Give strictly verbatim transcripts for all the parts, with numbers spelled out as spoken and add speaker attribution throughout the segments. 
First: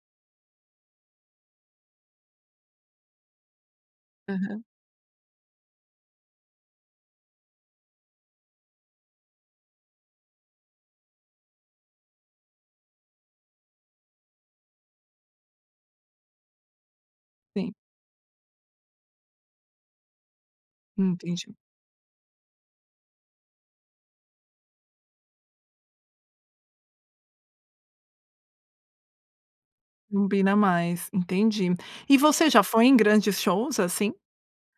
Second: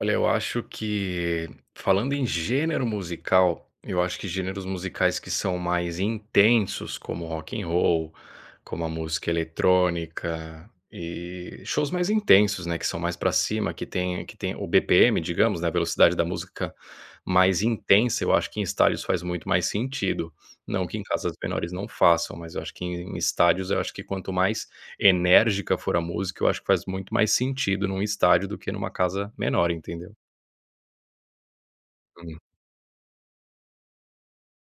Speaker 1: Olha, eu acho que, falando em gênero musical, eu acho que
Speaker 2: Aham.
Speaker 1: gêneros musicais que são mais intensos, como rock and roll, como a música eletrônica, e shows mais intensos, né, que são mais pra cima, que tem que tem o B-P-M, digamos, né, a velocidade da música mais
Speaker 2: Sim.
Speaker 1: intensa eu acho que, em estádios, faz muito mais sentido, não que em
Speaker 2: Hum,
Speaker 1: casas
Speaker 2: entendi.
Speaker 1: menores não façam, mas eu acho que, em em estádios, eu acho que quanto mais enérgica for a música, eu acho que faz muito mais sentido num estádio, do que numa casa menor, entendeu.
Speaker 2: Combina mais, entendi. E
Speaker 1: Hum.
Speaker 2: você já foi em grandes shows, assim?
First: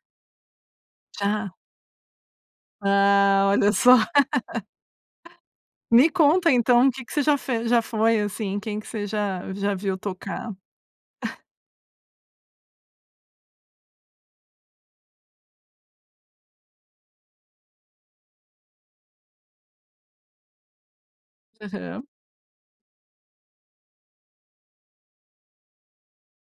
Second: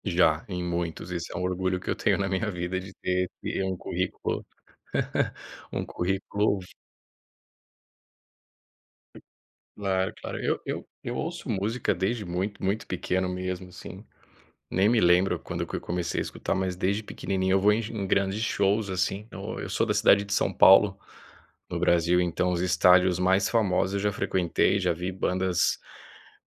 Speaker 1: Já, em muitos. Esse é um
Speaker 2: Já?
Speaker 1: orgulho que eu tenho na minha vida de ter
Speaker 2: Ah,
Speaker 1: ter
Speaker 2: olha
Speaker 1: um
Speaker 2: só..
Speaker 1: currículo um
Speaker 2: Ah, me conta,
Speaker 1: currículo vu
Speaker 2: então, o que que você já fez já foi assim, quem que você já já viu
Speaker 1: Claro, claro,
Speaker 2: tocar.
Speaker 1: eu eu eu ouço música desde muito muito pequeno, mesmo, assim, nem me lembro quando que eu comecei a escutar, mas desde pequenininho eu vou sh em grandes shows, assim, então, eu sou da cidade de São Paulo, no
Speaker 2: Aham.
Speaker 1: Brasil, então os estádios mais famosos, eu já frequentei, já vi bandas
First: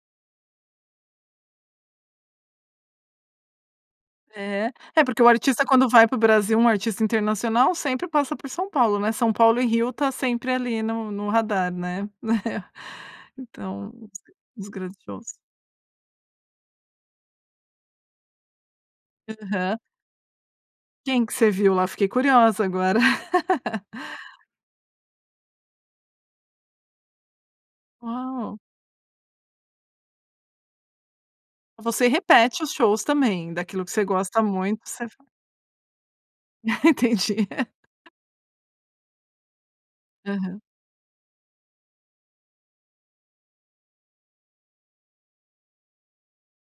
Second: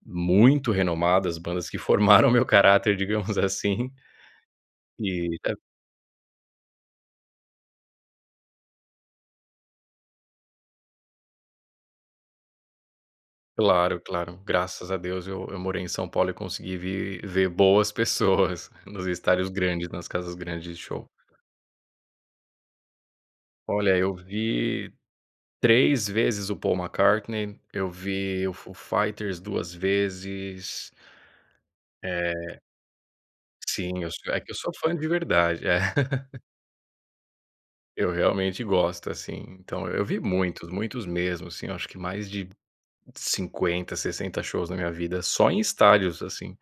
Speaker 1: muito renomadas, bandas que formaram o meu caráter, digamos, assim
Speaker 2: É. É, é porque o
Speaker 1: Eh, é
Speaker 2: artista quando vai para o Brasil, um artista internacional, sempre passa por São Paulo, né. São Paulo e Rio está sempre ali no no radar, né. Então,
Speaker 1: Claro, claro.
Speaker 2: os
Speaker 1: Graças a Deus
Speaker 2: grandiosos
Speaker 1: eu eu morei em São Paulo e consegui vir ver boas pessoas, nos estádios
Speaker 2: Aham.
Speaker 1: grandes, nas casas grandes de show.
Speaker 2: Quem que você viu lá? Fiquei curiosa agora.
Speaker 1: Olha, eu vi três vezes o Paul McCartney, eu vi o
Speaker 2: Uau!
Speaker 1: Foo Fighters duas vezes.
Speaker 2: Você
Speaker 1: Eh
Speaker 2: repete os shows também, daquilo que
Speaker 1: Sim,
Speaker 2: você
Speaker 1: eu so é
Speaker 2: gosta
Speaker 1: que eu sou
Speaker 2: muito,
Speaker 1: fã
Speaker 2: você
Speaker 1: de
Speaker 2: f
Speaker 1: verdade é.
Speaker 2: Entendi.
Speaker 1: Eu realmente gosto, assim, então eu vi
Speaker 2: Aham.
Speaker 1: muitos, muitos mesmo, assim, eu acho que mais de cinquenta, sessenta shows na minha vida, só em estádios, assim.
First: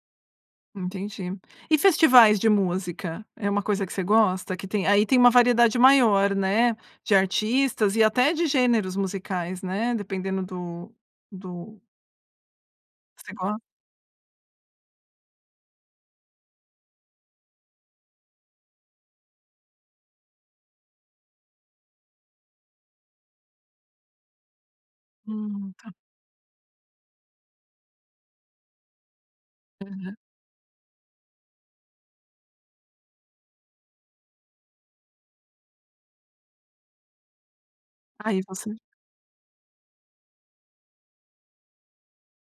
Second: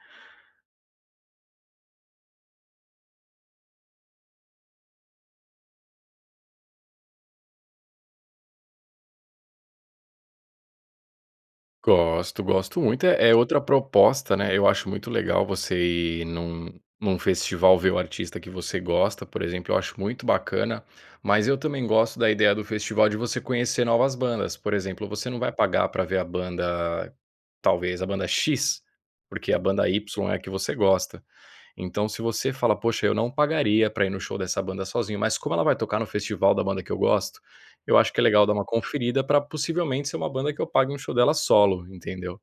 Speaker 2: Entendi. E festivais de música, é uma coisa que você gosta? Que tem aí tem uma variedade maior, né, de artistas e até de gêneros musicais, né, dependendo do do
Speaker 1: Gosto, gosto muito. É
Speaker 2: Você
Speaker 1: é outra
Speaker 2: go
Speaker 1: proposta, né, eu acho muito legal você ir num num festival ver o artista que você gosta, por exemplo, eu acho muito bacana, mas eu também gosto da ideia do festival de você conhecer novas bandas, por exemplo, você não vai
Speaker 2: Hum,
Speaker 1: pagar
Speaker 2: tá.
Speaker 1: pra ver a banda, talvez a banda X, porque a banda
Speaker 2: Aham.
Speaker 1: Y é a que você gosta. Então se você fala: "Poxa, eu não pagaria pra ir no show dessa banda sozinho, mas como ela vai tocar no festival da banda que eu gosto, eu acho que é
Speaker 2: Aí
Speaker 1: legal dar uma
Speaker 2: você
Speaker 1: conferida pra possivelmente ser uma banda que eu pague um show dela solo.", entendeu?